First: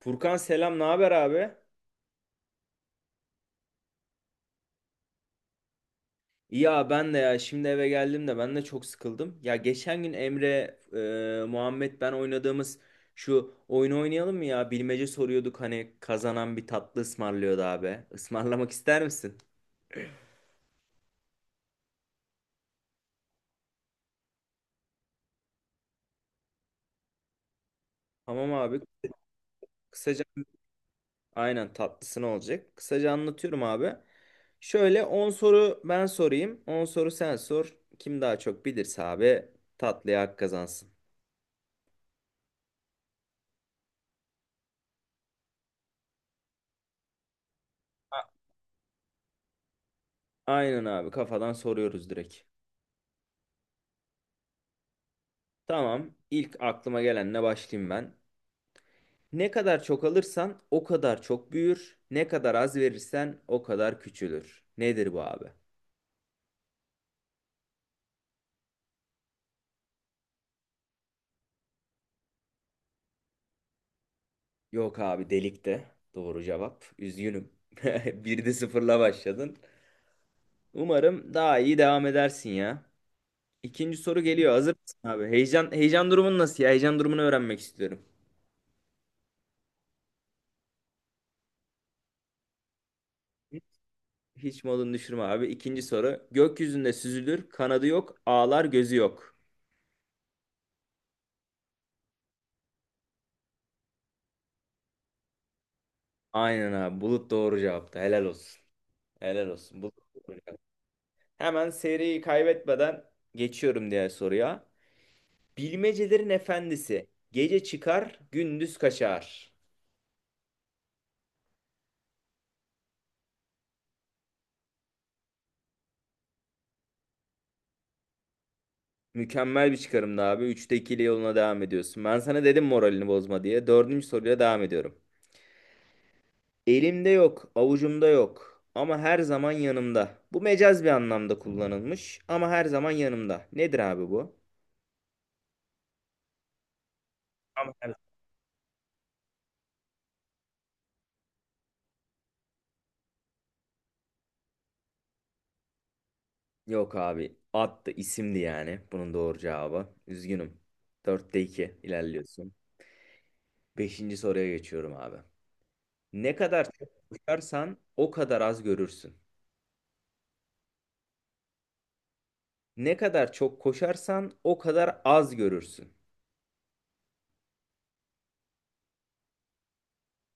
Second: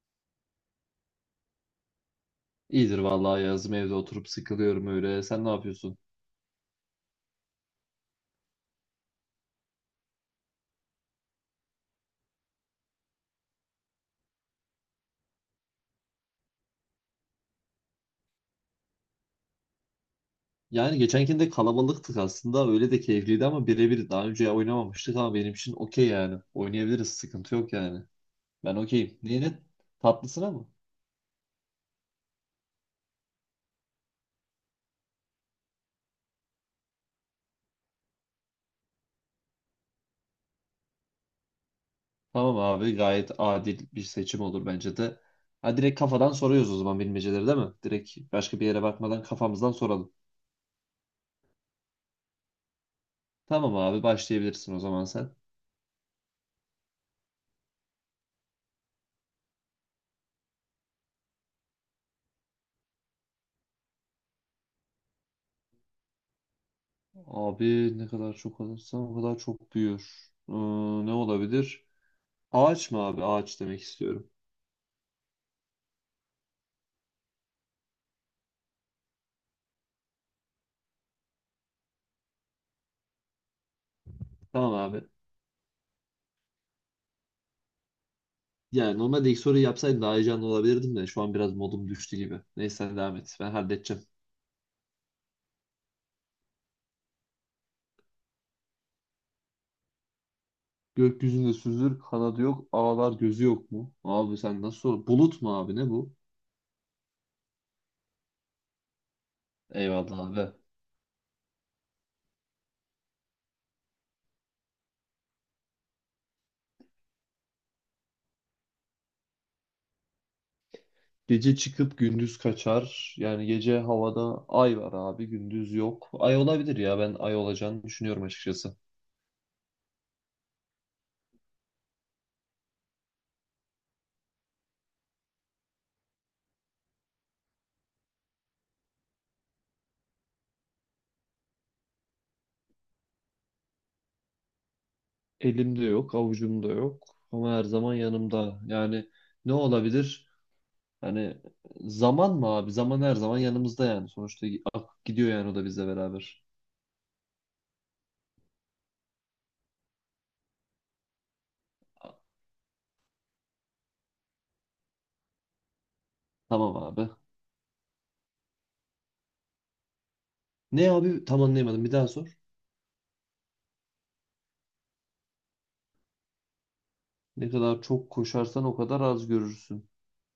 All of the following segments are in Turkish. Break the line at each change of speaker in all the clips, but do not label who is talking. Furkan, selam. Ne haber abi?
İyidir vallahi yazım evde oturup sıkılıyorum öyle. Sen ne yapıyorsun?
Ya ben de, ya şimdi eve geldim de ben de çok sıkıldım. Ya geçen gün Emre, Muhammed, ben oynadığımız şu oyunu oynayalım mı ya? Bilmece soruyorduk, hani kazanan bir tatlı ısmarlıyordu abi. Ismarlamak ister misin?
Yani geçenkinde kalabalıktık aslında. Öyle de keyifliydi ama birebir daha önce oynamamıştık ama benim için okey yani. Oynayabiliriz sıkıntı yok yani.
Tamam
Ben
abi.
okeyim. Neyine?
Kısaca,
Tatlısına mı?
aynen, tatlısı olacak. Kısaca anlatıyorum abi. Şöyle, 10 soru ben sorayım, 10 soru sen sor. Kim daha çok bilirse abi tatlıya hak kazansın.
Tamam abi gayet adil bir seçim olur bence de. Ha direkt kafadan soruyoruz o zaman bilmeceleri değil mi? Direkt
A-
başka bir yere bakmadan kafamızdan soralım.
Aynen abi, kafadan soruyoruz direkt.
Tamam abi başlayabilirsin o zaman sen.
Tamam. İlk aklıma gelenle başlayayım ben. Ne kadar çok alırsan o kadar çok büyür. Ne kadar az verirsen o kadar küçülür. Nedir bu abi?
Abi ne kadar çok alırsan o kadar çok büyür. Ne olabilir? Ağaç mı abi? Ağaç demek istiyorum.
Yok abi, delikte. Doğru cevap. Üzgünüm. Bir de sıfırla başladın. Umarım daha iyi devam edersin ya. İkinci soru geliyor.
Tamam
Hazır mısın
abi.
abi? Heyecan durumun nasıl ya? Heyecan durumunu öğrenmek istiyorum.
Yani normalde ilk soruyu yapsaydım daha heyecanlı olabilirdim de şu an biraz modum düştü gibi. Neyse sen devam et. Ben halledeceğim.
Hiç modunu düşürme abi. İkinci soru. Gökyüzünde süzülür, kanadı yok, ağlar, gözü yok.
Gökyüzünde süzülür, kanadı yok, ağlar gözü yok mu? Abi sen nasıl sor? Bulut mu abi ne bu?
Aynen abi. Bulut doğru cevaptı. Helal olsun. Helal olsun. Bu,
Eyvallah abi.
hemen seriyi kaybetmeden geçiyorum diğer soruya. Bilmecelerin efendisi. Gece çıkar, gündüz kaçar.
Gece çıkıp gündüz kaçar. Yani gece havada ay var abi, gündüz yok. Ay olabilir ya ben ay olacağını düşünüyorum açıkçası.
Mükemmel bir çıkarımdı abi. Üçte ikili yoluna devam ediyorsun. Ben sana dedim moralini bozma diye. Dördüncü soruyla devam ediyorum. Elimde yok, avucumda yok ama her zaman yanımda. Bu mecaz bir anlamda kullanılmış. Ama her zaman yanımda. Nedir abi bu?
Elimde yok, avucumda yok ama her
Ama
zaman yanımda. Yani ne olabilir? Hani zaman mı abi? Zaman her zaman yanımızda yani. Sonuçta akıp gidiyor yani o da bizle beraber.
Yok abi. Attı isimdi yani bunun doğru cevabı. Üzgünüm. Dörtte 2 ilerliyorsun. Beşinci soruya geçiyorum abi. Ne kadar
Tamam
çok
abi.
koşarsan o kadar az görürsün.
Ne abi? Tam anlayamadım. Bir daha sor.
Ne kadar çok koşarsan o kadar az görürsün.
Ne kadar çok koşarsan o kadar az görürsün.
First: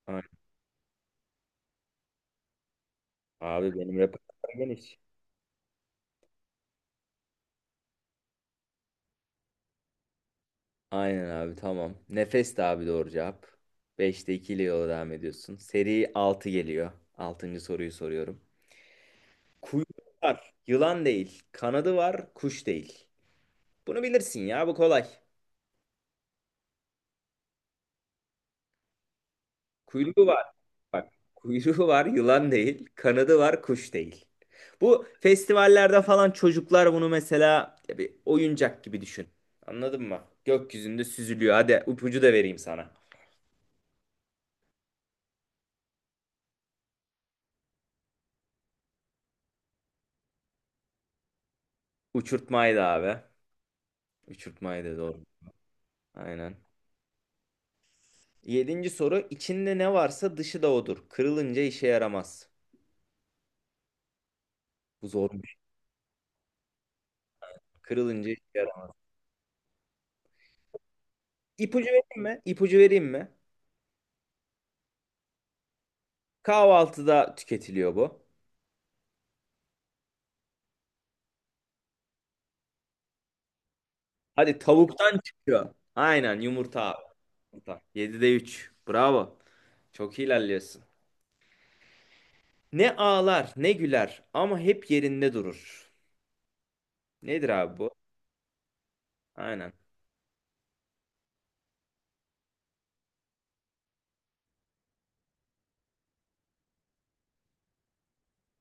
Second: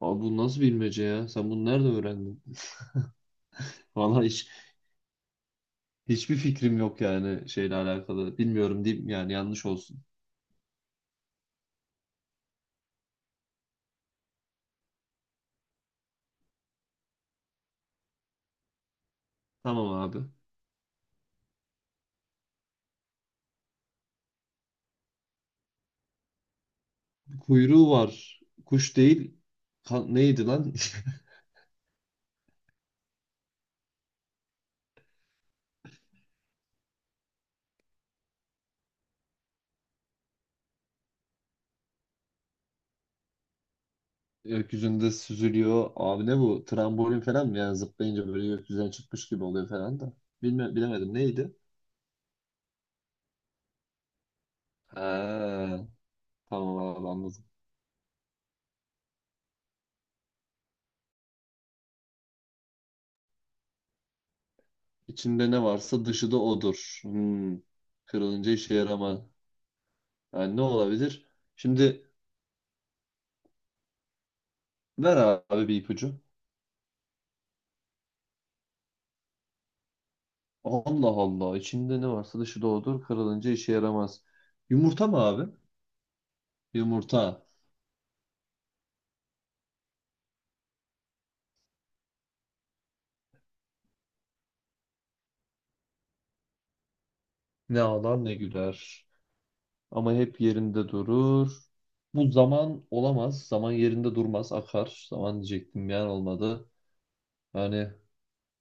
Abi
Aynen.
bu nasıl bilmece ya? Sen bunu nerede öğrendin?
Abi benim
Vallahi hiç
repertuar geniş.
hiçbir fikrim yok yani şeyle alakalı. Bilmiyorum diyeyim yani yanlış olsun.
Aynen abi, tamam. Nefes de abi, doğru cevap. Beşte 2 ile yola devam ediyorsun. Seri 6 geliyor. Altıncı soruyu soruyorum. Kuyruğu
Tamam abi.
var, yılan değil. Kanadı var, kuş değil. Bunu bilirsin ya, bu kolay.
Kuyruğu var. Kuş değil. Ka-
Kuyruğu var.
neydi lan?
Bak, kuyruğu var, yılan değil. Kanadı var, kuş değil. Bu festivallerde falan çocuklar bunu, mesela ya, bir oyuncak gibi düşün. Anladın mı? Gökyüzünde süzülüyor. Hadi ipucu da vereyim sana.
Gökyüzünde süzülüyor. Abi ne bu? Trambolin falan mı? Yani zıplayınca böyle gökyüzüne çıkmış gibi oluyor falan da. Bilme, bilemedim. Neydi?
Uçurtmaydı abi. Uçurtmaydı, doğru.
Ha,
Aynen.
tamam abi anladım.
Yedinci soru. İçinde ne varsa dışı da odur. Kırılınca işe yaramaz. Bu
İçinde
zormuş.
ne varsa dışı da odur. Hmm.
Kırılınca işe
Kırılınca işe
yaramaz.
yaramaz. Yani ne olabilir?
İpucu
Şimdi
vereyim mi? İpucu vereyim mi?
ver abi bir ipucu.
Kahvaltıda tüketiliyor bu.
Allah Allah. İçinde ne varsa dışı da odur. Kırılınca işe yaramaz.
Hadi,
Yumurta mı
tavuktan
abi?
çıkıyor. Aynen, yumurta abi.
Yumurta.
Hata. 7'de üç. Bravo. Çok iyi ilerliyorsun. Ne ağlar ne güler ama hep yerinde durur. Nedir abi
Ne
bu?
ağlar ne güler.
Aynen.
Ama hep yerinde durur. Bu zaman olamaz. Zaman yerinde durmaz, akar. Zaman diyecektim yani olmadı. Yani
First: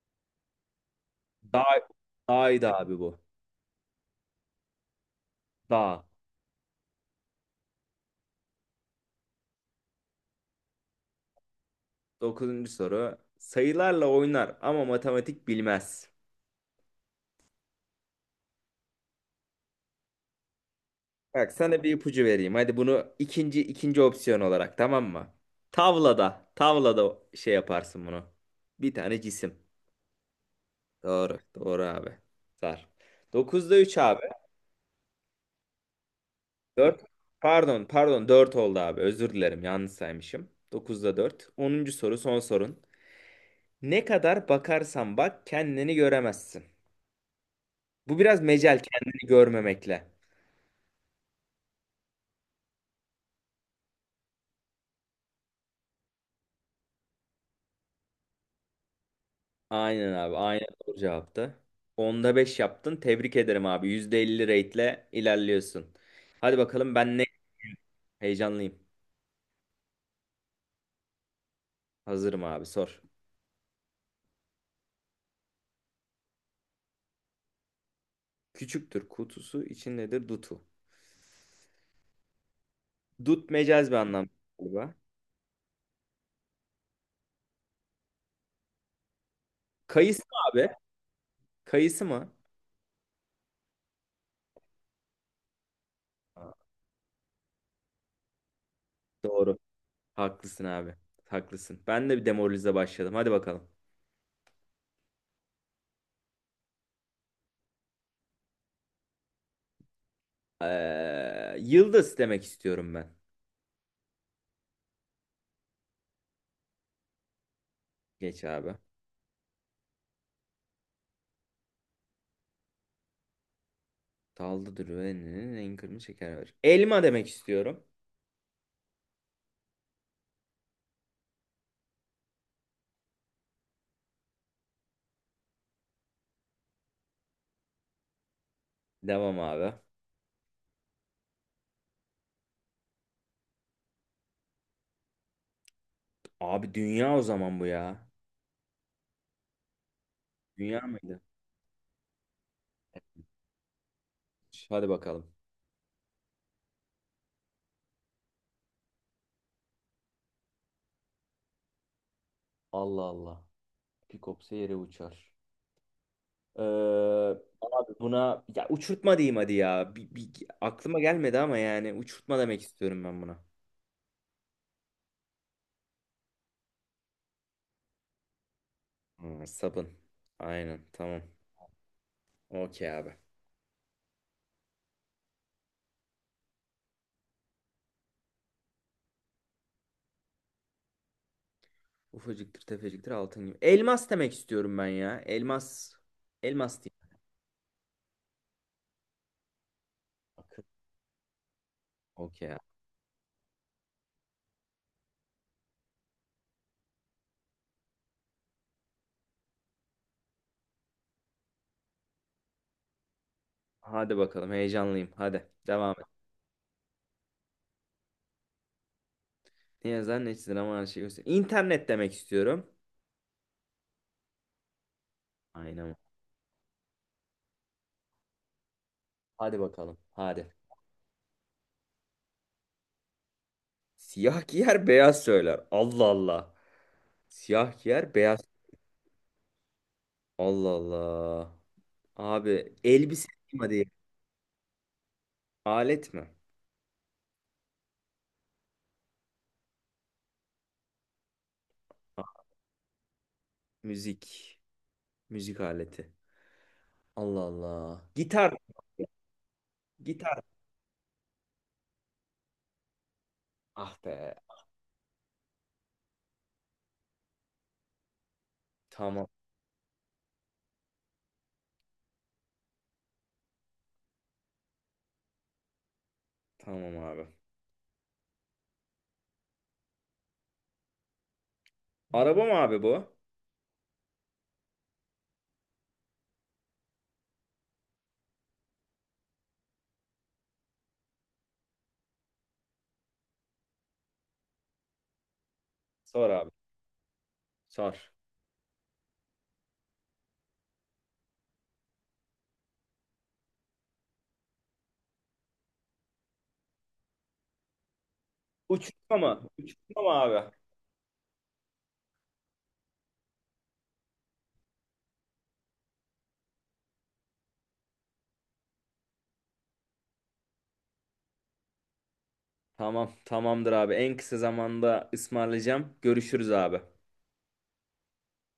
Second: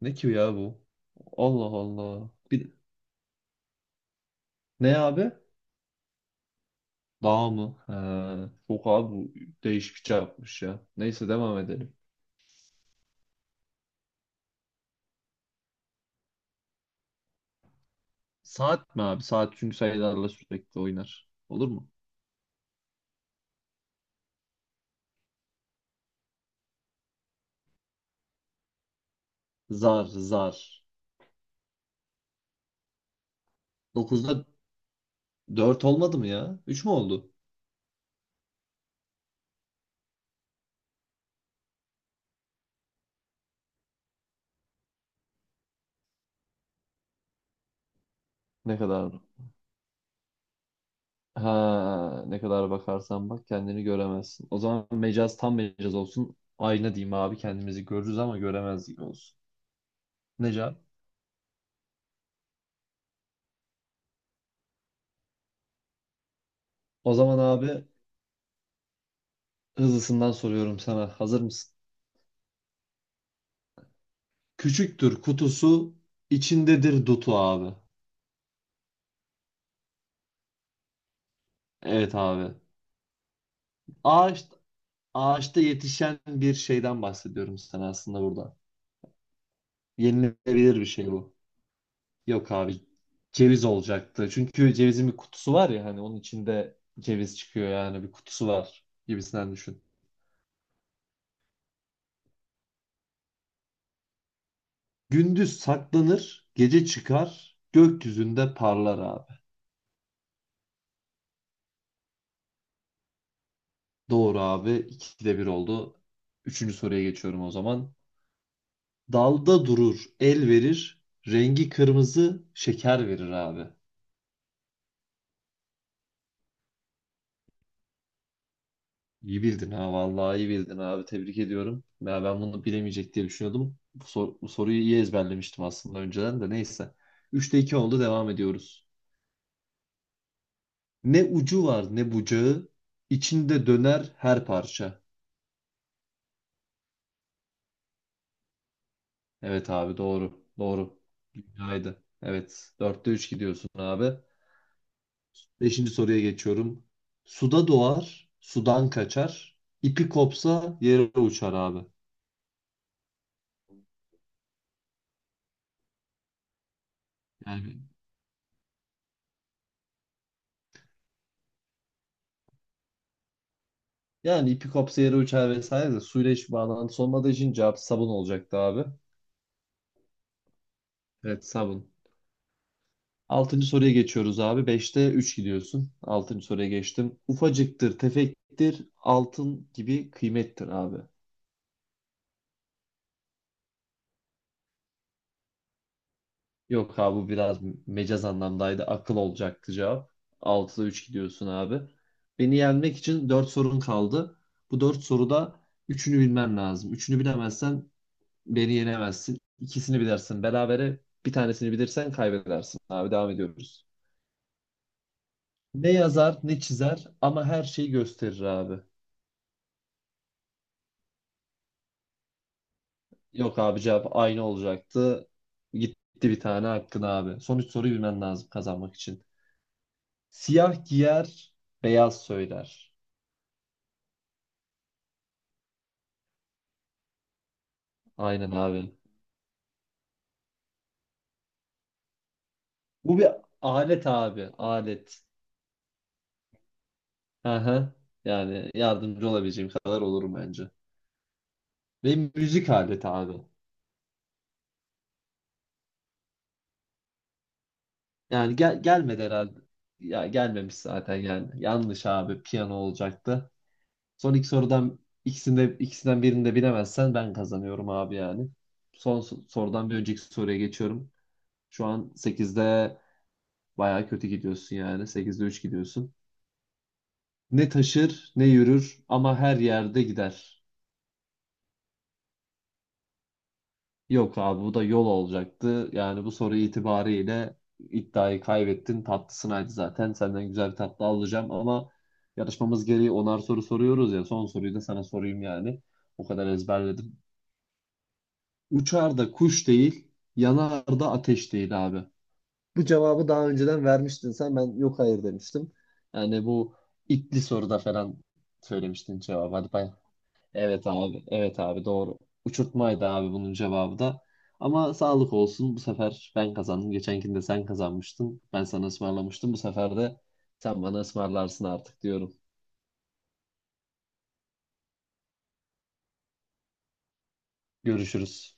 ne ki ya bu? Allah
Dağ,
Allah. Bir,
dağydı abi bu.
ne abi?
Dağ.
Dağ mı? He, çok abi bu değişik bir şey yapmış ya. Neyse devam edelim.
Dokuzuncu soru. Sayılarla oynar ama matematik bilmez.
Saat mi abi? Saat çünkü sayılarla sürekli oynar.
Bak,
Olur
sana
mu?
bir ipucu vereyim. Hadi bunu ikinci opsiyon olarak, tamam mı? Tavlada. Tavlada şey yaparsın bunu. Bir tane cisim.
Zar.
Doğru. Doğru abi. Sar. 9'da 3 abi.
Dokuzda 4 olmadı mı ya? 3 mü
4,
oldu?
Pardon, pardon, 4 oldu abi. Özür dilerim. Yanlış saymışım. Dokuzda 4. Onuncu soru, son sorun. Ne kadar bakarsan bak, kendini göremezsin. Bu biraz
Ne
mecel
kadar?
kendini görmemekle.
Ha, ne kadar bakarsan bak kendini göremezsin. O zaman mecaz tam mecaz olsun. Ayna diyeyim abi kendimizi görürüz ama göremez gibi olsun.
Aynen abi.
Ne
Aynen,
cevap?
doğru cevaptı. Onda 5 yaptın. Tebrik ederim abi. %50 rate'le ilerliyorsun. Hadi bakalım,
O
ben ne
zaman abi
heyecanlıyım.
hızlısından soruyorum sana. Hazır mısın?
Hazırım abi, sor.
Küçüktür kutusu, içindedir dutu abi.
Küçüktür kutusu, içindedir dutu.
Evet abi.
Dut mecaz bir anlam
Ağaç,
galiba.
ağaçta yetişen bir şeyden bahsediyorum sana aslında burada.
Kayısı mı abi?
Yenilebilir bir şey bu.
Kayısı mı?
Yok abi ceviz olacaktı. Çünkü cevizin bir kutusu var ya hani onun
Aa,
içinde ceviz çıkıyor yani bir kutusu var gibisinden
Doğru.
düşün.
Haklısın abi. Haklısın. Ben de bir demoralize başladım. Hadi bakalım.
Gündüz saklanır, gece çıkar, gökyüzünde parlar abi.
Yıldız demek istiyorum ben.
Doğru abi. İkide bir oldu. Üçüncü soruya geçiyorum o zaman.
Geç abi.
Dalda durur, el verir, rengi kırmızı, şeker verir abi.
Dalda duruyor. En kırmızı şeker var. Elma demek istiyorum.
İyi bildin ha vallahi iyi bildin abi tebrik ediyorum. Ya ben bunu bilemeyecek diye düşünüyordum. Bu, sor- bu soruyu iyi ezberlemiştim aslında önceden de neyse. Üçte 2 oldu devam ediyoruz.
Devam abi.
Ne ucu var ne bucağı içinde döner her parça.
Abi dünya o zaman bu ya.
Evet abi doğru
Dünya
doğru.
mıydı?
Dünyaydı. Evet dörtte 3 gidiyorsun abi.
Hadi bakalım.
Beşinci soruya geçiyorum. Suda doğar sudan kaçar. İpi kopsa yere uçar abi.
Allah Allah. Bir kopsa yere uçar. Ee,
Yani
abi buna ya uçurtma diyeyim hadi ya. Aklıma gelmedi ama yani uçurtma demek istiyorum ben buna.
Yani ipi kopsa yere uçar vesaire de suyla hiçbir bağlantısı olmadığı için cevap sabun olacaktı abi.
Hmm, sabun. Aynen, tamam.
Evet sabun.
Okey abi.
Altıncı soruya geçiyoruz abi. Beşte üç gidiyorsun. Altıncı soruya geçtim. Ufacıktır, tefektir, altın gibi kıymettir abi.
Ufacıktır, tefeciktir, altın gibi. Elmas demek istiyorum ben ya. Elmas. Elmas
Yok
diyeyim.
abi bu biraz mecaz anlamdaydı. Akıl olacaktı cevap.
Akın.
Altıda üç gidiyorsun abi.
Okey
Beni
ya.
yenmek için dört sorun kaldı. Bu dört soruda üçünü bilmen lazım. Üçünü bilemezsen beni yenemezsin. İkisini bilirsin berabere. Bir tanesini bilirsen kaybedersin abi. Devam ediyoruz.
Hadi bakalım, heyecanlıyım. Hadi devam
Ne
et.
yazar ne çizer ama her şeyi gösterir abi.
Ne yazar ne çizilir ama her şeyi göster. İnternet demek istiyorum.
Yok abi cevap aynı olacaktı.
Aynen.
Gitti bir tane hakkın abi. Son üç soruyu bilmen lazım kazanmak için.
Hadi bakalım. Hadi.
Siyah giyer, beyaz söyler.
Siyah giyer, beyaz söyler. Allah Allah. Siyah giyer, beyaz.
Aynen abi.
Allah Allah. Abi
Bu
elbise
bir
diyeyim hadi.
alet abi. Alet.
Alet mi?
Aha. Yani yardımcı olabileceğim kadar olurum bence.
Ha,
Ve müzik aleti abi.
müzik. Müzik aleti. Allah Allah.
Yani
Gitar.
gel gelmedi herhalde. Ya
Gitar.
gelmemiş zaten yani. Yanlış abi. Piyano olacaktı.
Ah
Son
be.
iki sorudan ikisinde ikisinden birini de bilemezsen ben kazanıyorum abi yani. Son
Tamam.
so- sorudan bir önceki soruya geçiyorum. Şu an sekizde baya kötü gidiyorsun yani. Sekizde 3 gidiyorsun.
Tamam abi.
Ne taşır ne yürür ama her yerde gider.
Araba mı abi bu?
Yok abi bu da yol olacaktı. Yani bu soru itibariyle iddiayı kaybettin. Tatlısınaydı zaten. Senden güzel bir tatlı alacağım ama yarışmamız gereği onar soru soruyoruz ya. Son soruyu da sana sorayım yani. O
Sor
kadar
abi.
ezberledim.
Sor.
Uçar da kuş değil, yanar da ateş değil abi. Bu cevabı daha önceden vermiştin sen. Ben yok hayır demiştim. Yani bu itli soruda falan
Uçurtma
söylemiştin
mı?
cevabı. Hadi bay
Uçurtma mı abi?
Evet abi. Evet abi doğru. Uçurtmaydı abi bunun cevabı da. Ama sağlık olsun. Bu sefer ben kazandım. Geçenkinde sen kazanmıştın. Ben sana ısmarlamıştım. Bu sefer de sen bana ısmarlarsın artık diyorum.
Tamam, tamamdır abi. En kısa zamanda ısmarlayacağım. Görüşürüz abi.
Görüşürüz.